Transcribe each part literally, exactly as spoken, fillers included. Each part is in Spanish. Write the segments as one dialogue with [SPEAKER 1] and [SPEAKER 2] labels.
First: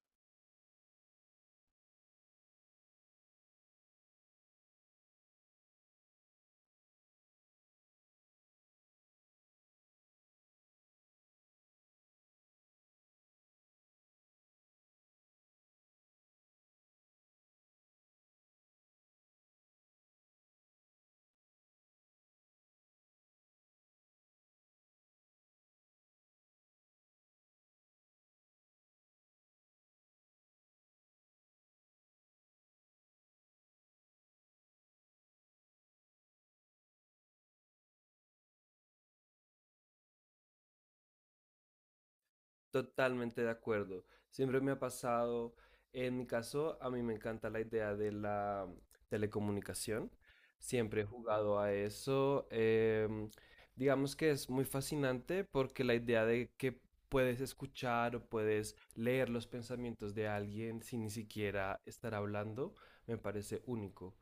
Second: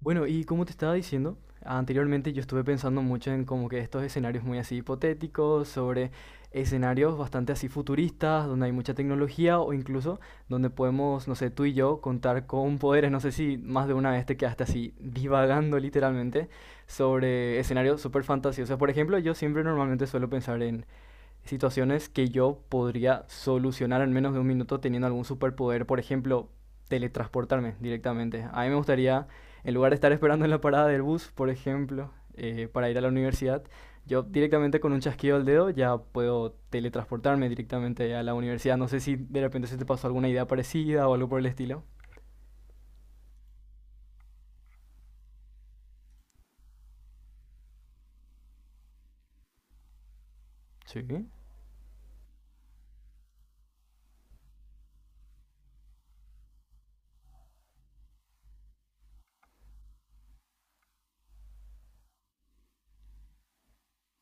[SPEAKER 1] Bueno, y como te estaba diciendo, anteriormente yo estuve pensando mucho en como que estos escenarios muy así hipotéticos, sobre escenarios bastante así futuristas, donde hay mucha tecnología o incluso donde podemos, no sé, tú y yo contar con poderes, no sé si más de una vez te quedaste así divagando literalmente sobre escenarios súper fantasiosos. Por ejemplo, yo siempre normalmente suelo pensar en situaciones que yo podría solucionar en menos de un minuto teniendo algún superpoder. Por ejemplo, teletransportarme directamente. A mí me gustaría, en lugar de estar esperando en la parada del bus, por ejemplo, eh, para ir a la universidad, yo directamente con un chasquido del dedo ya puedo teletransportarme directamente a la universidad. No sé si de repente se te pasó alguna idea parecida o algo por el estilo.
[SPEAKER 2] Totalmente de acuerdo. Siempre me ha pasado, en mi caso, a mí me encanta la idea de la mm, telecomunicación. Siempre he
[SPEAKER 1] Sí.
[SPEAKER 2] jugado a eso. Em, digamos que es muy fascinante porque la idea de que puedes escuchar o puedes leer los pensamientos de alguien sin ni siquiera estar hablando, me parece único.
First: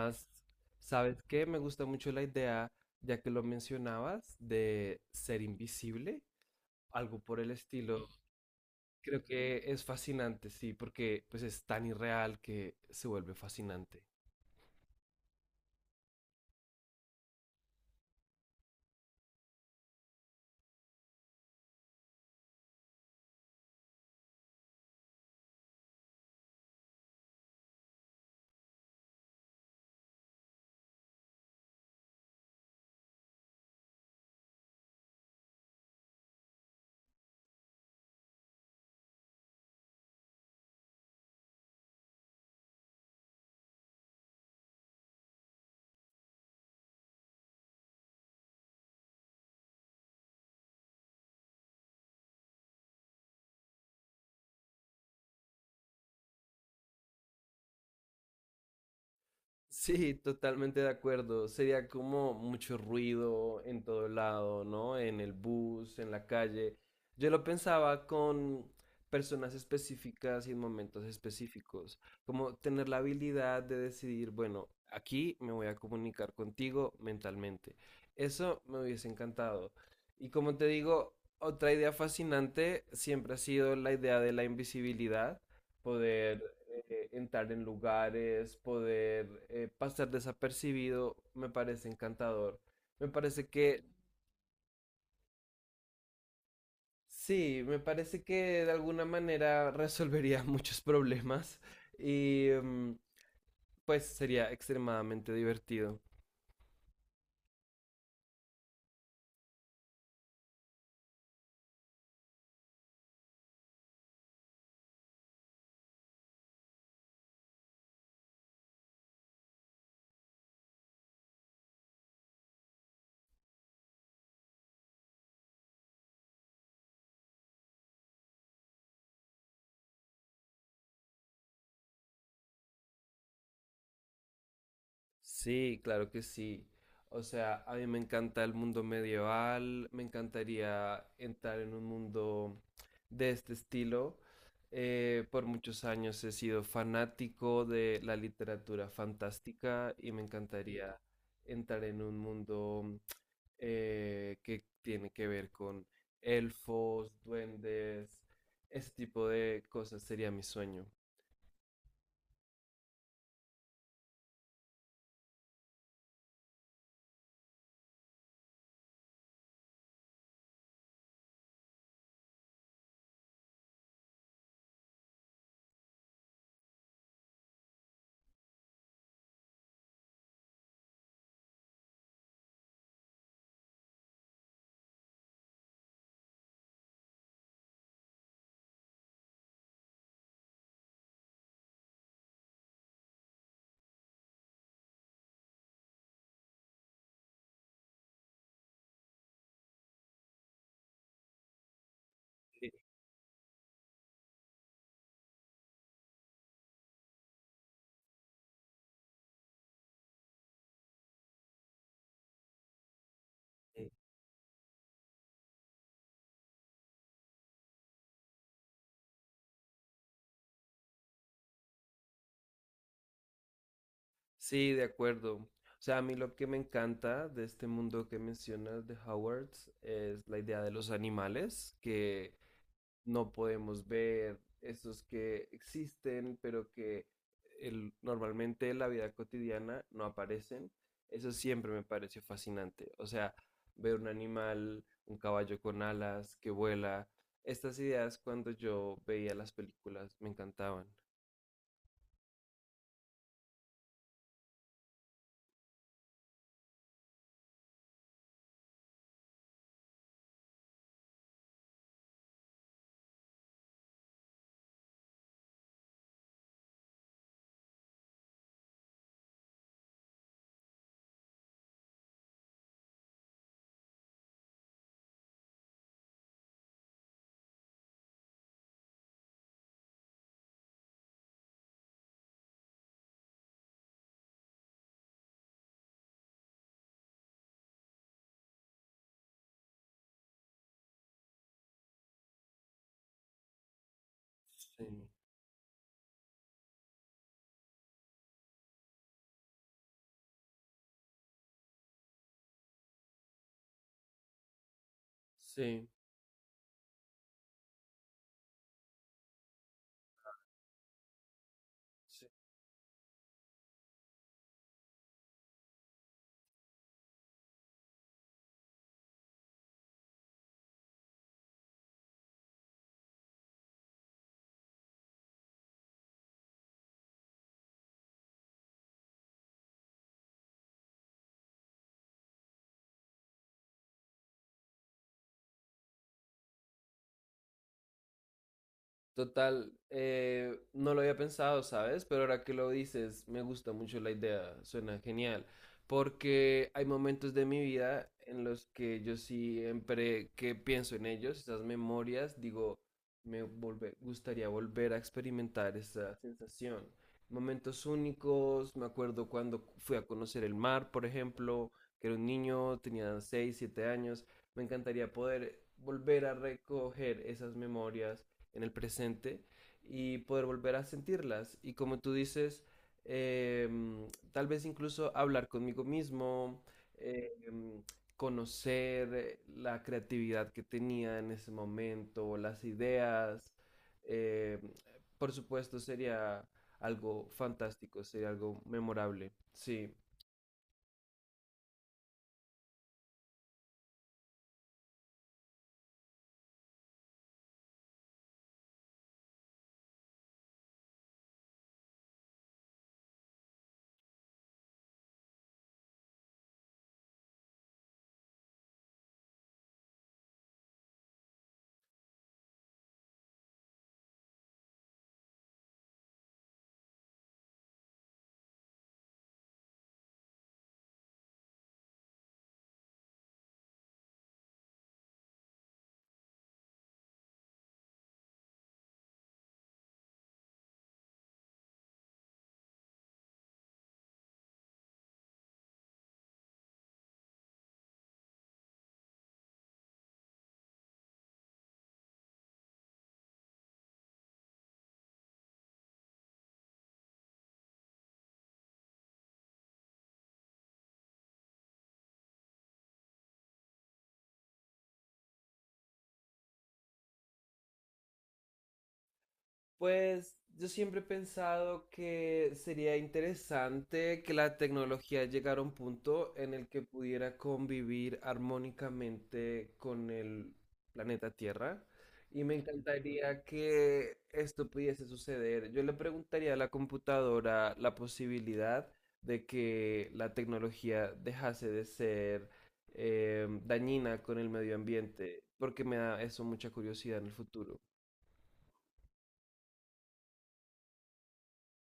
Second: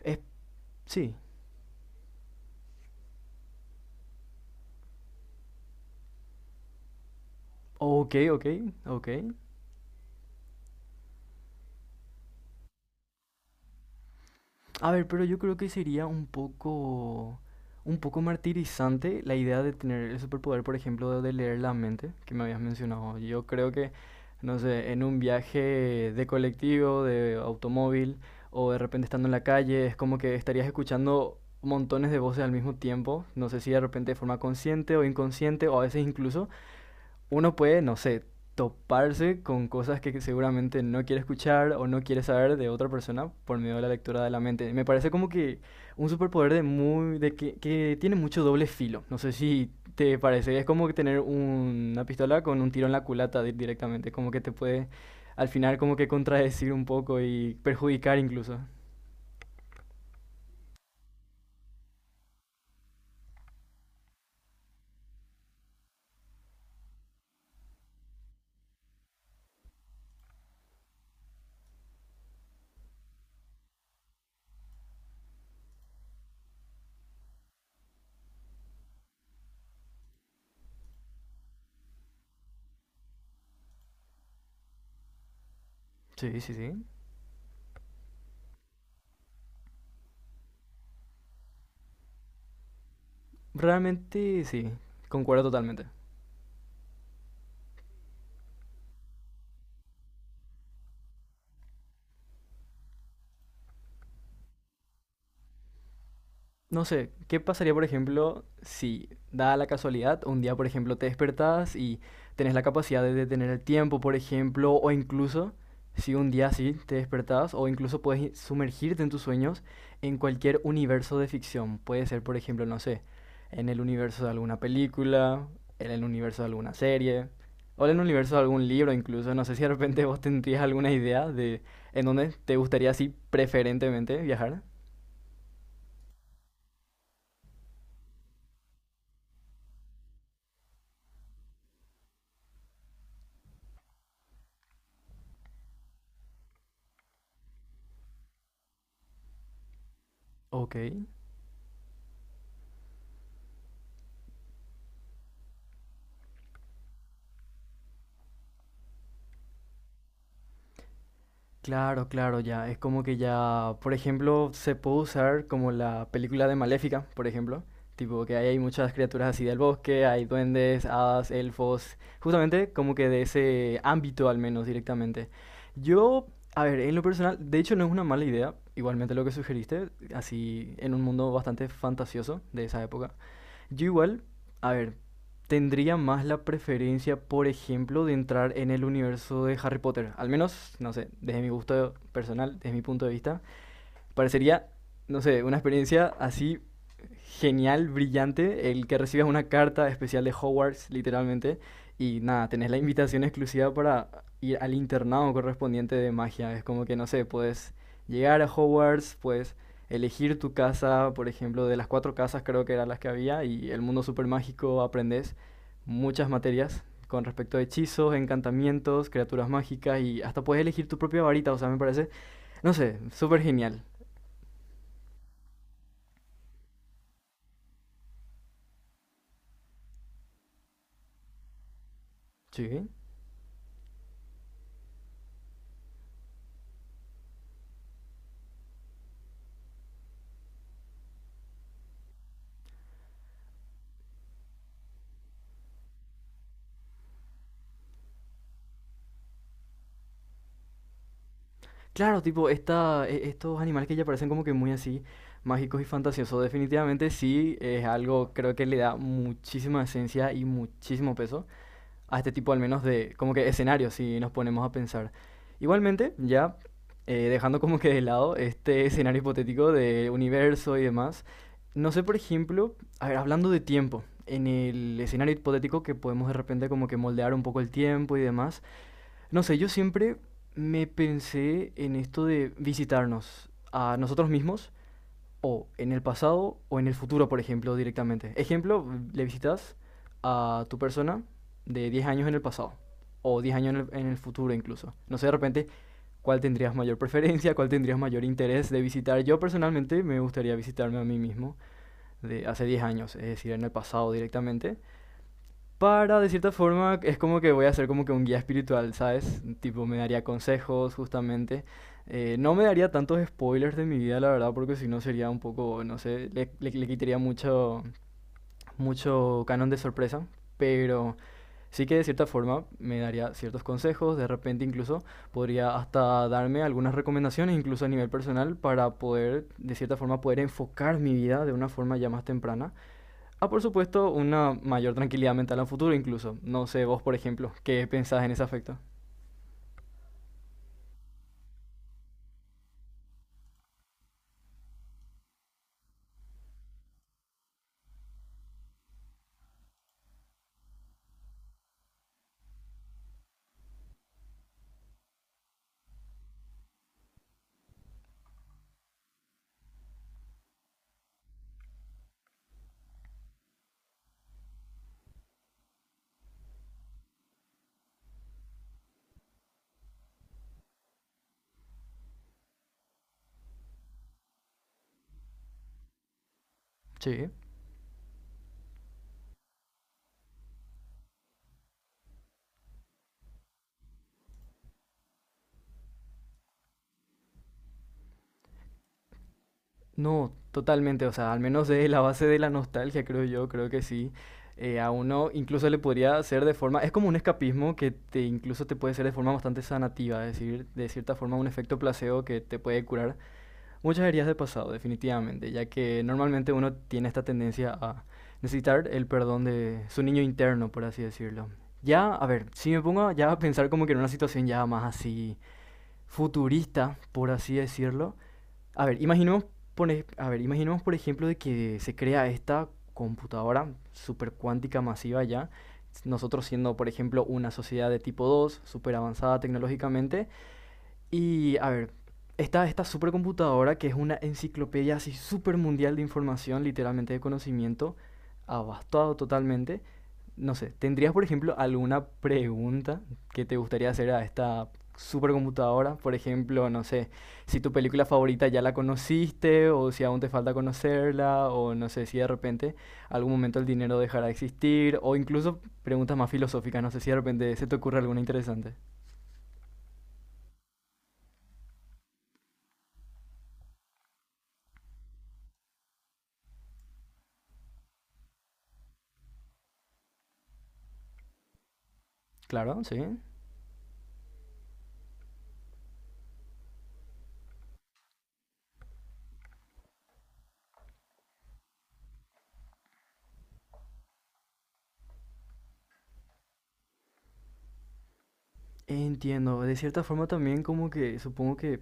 [SPEAKER 1] Es, sí.
[SPEAKER 2] ¿sabes qué? Me gusta mucho la idea, ya que lo mencionabas, de ser invisible algo por el estilo.
[SPEAKER 1] Ok, ok, ok.
[SPEAKER 2] Creo que es fascinante, sí, porque pues es tan irreal que se vuelve fascinante.
[SPEAKER 1] A ver, pero yo creo que sería un poco, un poco martirizante la idea de tener el superpoder, por ejemplo, de leer la mente, que me habías mencionado. Yo creo que, no sé, en un viaje de colectivo, de automóvil, o de repente estando en la calle, es como que estarías escuchando montones de voces al mismo tiempo, no sé si de repente de forma consciente o inconsciente, o a veces incluso uno puede, no sé, toparse con cosas que seguramente no quiere escuchar o no quiere saber de otra persona por medio de la lectura de la mente. Me parece como que un superpoder de muy de que, que tiene mucho doble filo. No sé si te parece, es como que tener un- una pistola con un tiro en la culata di- directamente, como que te puede al final como que contradecir un poco y perjudicar incluso.
[SPEAKER 2] Sí, totalmente de acuerdo. Sería como mucho ruido en todo lado, ¿no? En el bus, en la calle. Yo lo pensaba con personas específicas y en momentos específicos, como tener la habilidad de decidir, bueno, aquí me voy a comunicar contigo mentalmente. Eso me hubiese encantado. Y como te digo, otra idea fascinante siempre ha sido la idea de la invisibilidad,
[SPEAKER 1] Sí,
[SPEAKER 2] poder
[SPEAKER 1] sí, sí.
[SPEAKER 2] eh, entrar en lugares, poder eh, pasar desapercibido, me parece encantador. Me parece que,
[SPEAKER 1] Realmente sí, concuerdo totalmente.
[SPEAKER 2] sí, me parece que de alguna manera resolvería muchos problemas y mm, pues sería extremadamente divertido.
[SPEAKER 1] No sé, ¿qué pasaría, por ejemplo, si, dada la casualidad, un día, por ejemplo, te despertás y tenés la capacidad de detener el tiempo, por ejemplo, o incluso si un día sí te despertás, o incluso puedes i- sumergirte en tus sueños en cualquier universo de ficción? Puede ser, por ejemplo, no sé, en el universo de alguna película, en el universo de alguna serie, o en el universo de algún libro, incluso. No sé si de repente vos tendrías alguna idea de en dónde te gustaría, así, preferentemente viajar.
[SPEAKER 2] Sí, claro que sí. O sea, a mí me encanta el mundo medieval, me encantaría entrar en un mundo de este estilo. Eh, por muchos años he sido fanático de la literatura fantástica y me
[SPEAKER 1] Ok.
[SPEAKER 2] encantaría entrar en un mundo eh, que tiene que ver con elfos, duendes, ese tipo de cosas sería mi sueño.
[SPEAKER 1] Claro, claro, ya. Es como que ya, por ejemplo, se puede usar como la película de Maléfica, por ejemplo. Tipo que ahí hay muchas criaturas así del bosque, hay duendes, hadas, elfos, justamente como que de ese ámbito al menos directamente. Yo, a ver, en lo personal, de hecho no es una mala idea, igualmente lo que sugeriste, así en un mundo bastante fantasioso de esa época. Yo igual, a ver, tendría más la preferencia, por ejemplo, de entrar en el universo de Harry Potter. Al menos, no sé, desde mi gusto personal, desde mi punto de vista. Parecería, no sé, una experiencia así genial, brillante, el que recibas una carta especial de Hogwarts, literalmente, y nada, tenés la invitación exclusiva para ir al internado correspondiente de magia. Es como que, no sé, puedes llegar a Hogwarts, puedes elegir tu casa, por ejemplo, de las cuatro casas creo que eran las que había, y el
[SPEAKER 2] Sí.
[SPEAKER 1] mundo super mágico aprendes muchas materias con respecto a hechizos, encantamientos, criaturas mágicas y hasta puedes elegir tu propia varita, o sea, me parece, no sé, súper genial.
[SPEAKER 2] Sí, de acuerdo. O sea, a mí lo que me encanta de este mundo que mencionas de Howards es la idea de los animales que
[SPEAKER 1] Sí.
[SPEAKER 2] no podemos ver, esos que existen, pero que el- normalmente en la vida cotidiana no aparecen. Eso siempre me pareció fascinante. O sea, ver un animal, un caballo con alas que vuela. Estas ideas cuando yo veía las películas me encantaban.
[SPEAKER 1] Claro, tipo, esta, e- estos animales que ya parecen como que muy así, mágicos y fantasiosos, definitivamente sí es algo, creo que le da muchísima esencia y muchísimo peso a este tipo, al menos de, como que escenarios, si nos ponemos a pensar. Igualmente, ya eh, dejando como que de lado este escenario hipotético de universo y demás, no sé, por ejemplo, a ver, hablando de tiempo, en el escenario hipotético que podemos de repente como que moldear un poco el tiempo y demás. No sé, yo siempre me pensé en esto de visitarnos a nosotros mismos o en el pasado o en el futuro, por ejemplo, directamente. Ejemplo, le visitas a tu persona de diez años en el pasado o diez años en el, en el futuro
[SPEAKER 2] Sí,
[SPEAKER 1] incluso. No sé, de repente, cuál tendrías mayor preferencia, cuál tendrías mayor interés de visitar. Yo personalmente me gustaría visitarme a mí mismo de hace diez años, es decir, en el pasado directamente
[SPEAKER 2] sí.
[SPEAKER 1] para, de cierta forma, es como que voy a ser como que un guía espiritual, ¿sabes? Tipo, me daría consejos, justamente. Eh, no me daría tantos spoilers de mi vida, la verdad, porque si no sería un poco, no sé, le, le- le quitaría mucho, mucho canon de sorpresa. Pero sí que de cierta forma me daría ciertos consejos, de repente incluso podría hasta darme algunas recomendaciones, incluso a nivel personal, para poder, de cierta forma, poder enfocar mi vida de una forma ya más temprana a, por supuesto, una mayor tranquilidad mental a futuro incluso. No sé, vos, por ejemplo, ¿qué pensás en ese aspecto?
[SPEAKER 2] Total, eh, no lo había pensado, ¿sabes? Pero ahora que lo dices, me gusta mucho la idea, suena genial, porque hay momentos de mi vida en los que yo siempre que pienso en ellos, esas memorias, digo, me volve- gustaría volver a experimentar esa sensación. Momentos únicos, me acuerdo cuando fui a conocer el mar, por ejemplo, que era un niño, tenía seis, siete años, me encantaría poder volver a recoger esas memorias en el presente y poder volver a sentirlas. Y como tú dices, eh, tal vez incluso hablar conmigo mismo, eh,
[SPEAKER 1] Sí.
[SPEAKER 2] conocer la creatividad que tenía en ese momento, las ideas, eh, por supuesto sería algo fantástico, sería algo memorable. Sí.
[SPEAKER 1] No, totalmente, o sea, al menos de la base de la nostalgia, creo yo, creo que sí. Eh, a uno incluso le podría hacer de forma, es como un escapismo que te incluso te puede ser de forma bastante sanativa, es decir, de cierta forma un efecto placebo que te puede curar muchas heridas de pasado, definitivamente, ya que normalmente uno tiene esta tendencia a necesitar el perdón de su niño interno, por así decirlo. Ya, a ver, si me pongo ya a pensar como que en una situación ya más así futurista, por así decirlo. A ver, imaginemos, pone- a ver, imaginemos por ejemplo de que se crea esta computadora supercuántica masiva ya, nosotros siendo por ejemplo una sociedad de tipo dos súper avanzada tecnológicamente, y a ver, está esta supercomputadora que es una enciclopedia así super mundial de información, literalmente de conocimiento, abastado totalmente. No sé, ¿tendrías por ejemplo alguna pregunta que te gustaría hacer a esta supercomputadora? Por ejemplo, no sé, si tu película favorita ya la conociste o si aún te falta conocerla o no sé si de repente algún momento el dinero dejará de existir o incluso preguntas más filosóficas, no sé si de repente se te ocurre alguna interesante.
[SPEAKER 2] Pues yo siempre he pensado que sería interesante que la tecnología llegara a un punto en el que pudiera convivir armónicamente con el planeta Tierra y me
[SPEAKER 1] Claro, sí.
[SPEAKER 2] encantaría que esto pudiese suceder. Yo le preguntaría a la computadora la posibilidad de que la tecnología dejase de ser eh, dañina con el medio ambiente, porque me da eso mucha curiosidad en el futuro.
[SPEAKER 1] Entiendo, de cierta forma también como que supongo que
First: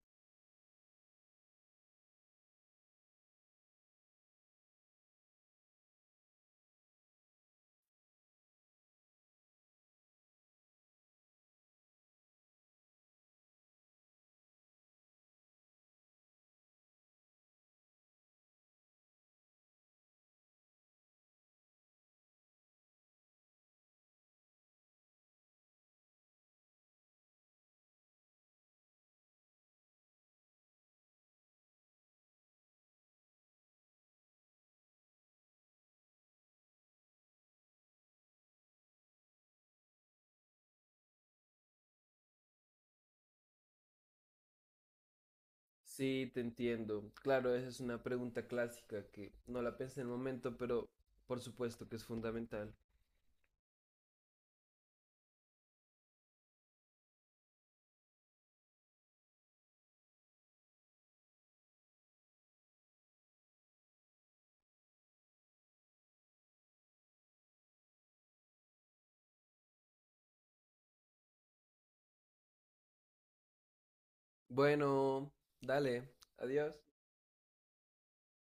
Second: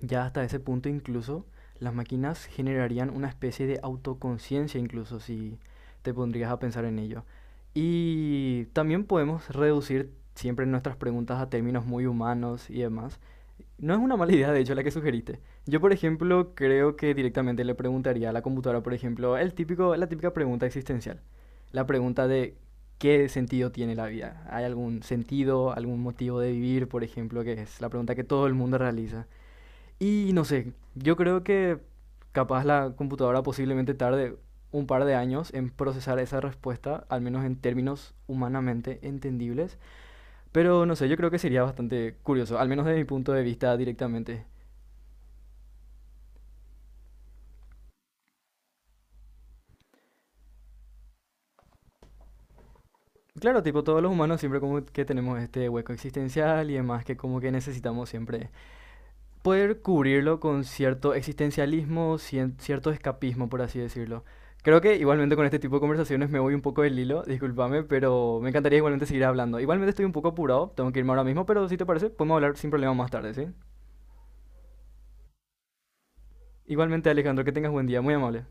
[SPEAKER 1] ya hasta ese punto incluso las máquinas generarían una especie de autoconciencia incluso si te pondrías a pensar en ello. Y también podemos reducir siempre nuestras preguntas a términos muy humanos y demás, no es una mala idea, de hecho, la que sugeriste. Yo, por ejemplo, creo que directamente le preguntaría a la computadora, por ejemplo, el típico, la típica pregunta existencial. La pregunta de ¿qué sentido tiene la vida? ¿Hay algún sentido, algún motivo de vivir, por ejemplo, que es la pregunta que todo el mundo realiza? Y no sé, yo creo que capaz la computadora posiblemente tarde un par de años en procesar esa respuesta, al menos en términos humanamente entendibles. Pero no sé, yo creo que sería bastante curioso, al menos desde mi punto de vista directamente.
[SPEAKER 2] Sí, te entiendo. Claro, esa es una pregunta clásica que no la pensé en el momento, pero por supuesto que es fundamental.
[SPEAKER 1] Claro, tipo, todos los humanos siempre como que tenemos este hueco existencial y demás que como que necesitamos siempre poder cubrirlo con cierto existencialismo, cien- cierto escapismo, por así decirlo. Creo que igualmente con este tipo de conversaciones me voy un poco del hilo, discúlpame, pero me encantaría igualmente seguir hablando. Igualmente estoy un poco apurado, tengo que irme ahora mismo, pero si te parece, podemos hablar sin problema más tarde, ¿sí?
[SPEAKER 2] Bueno, dale, adiós.
[SPEAKER 1] Igualmente, Alejandro, que tengas buen día, muy amable.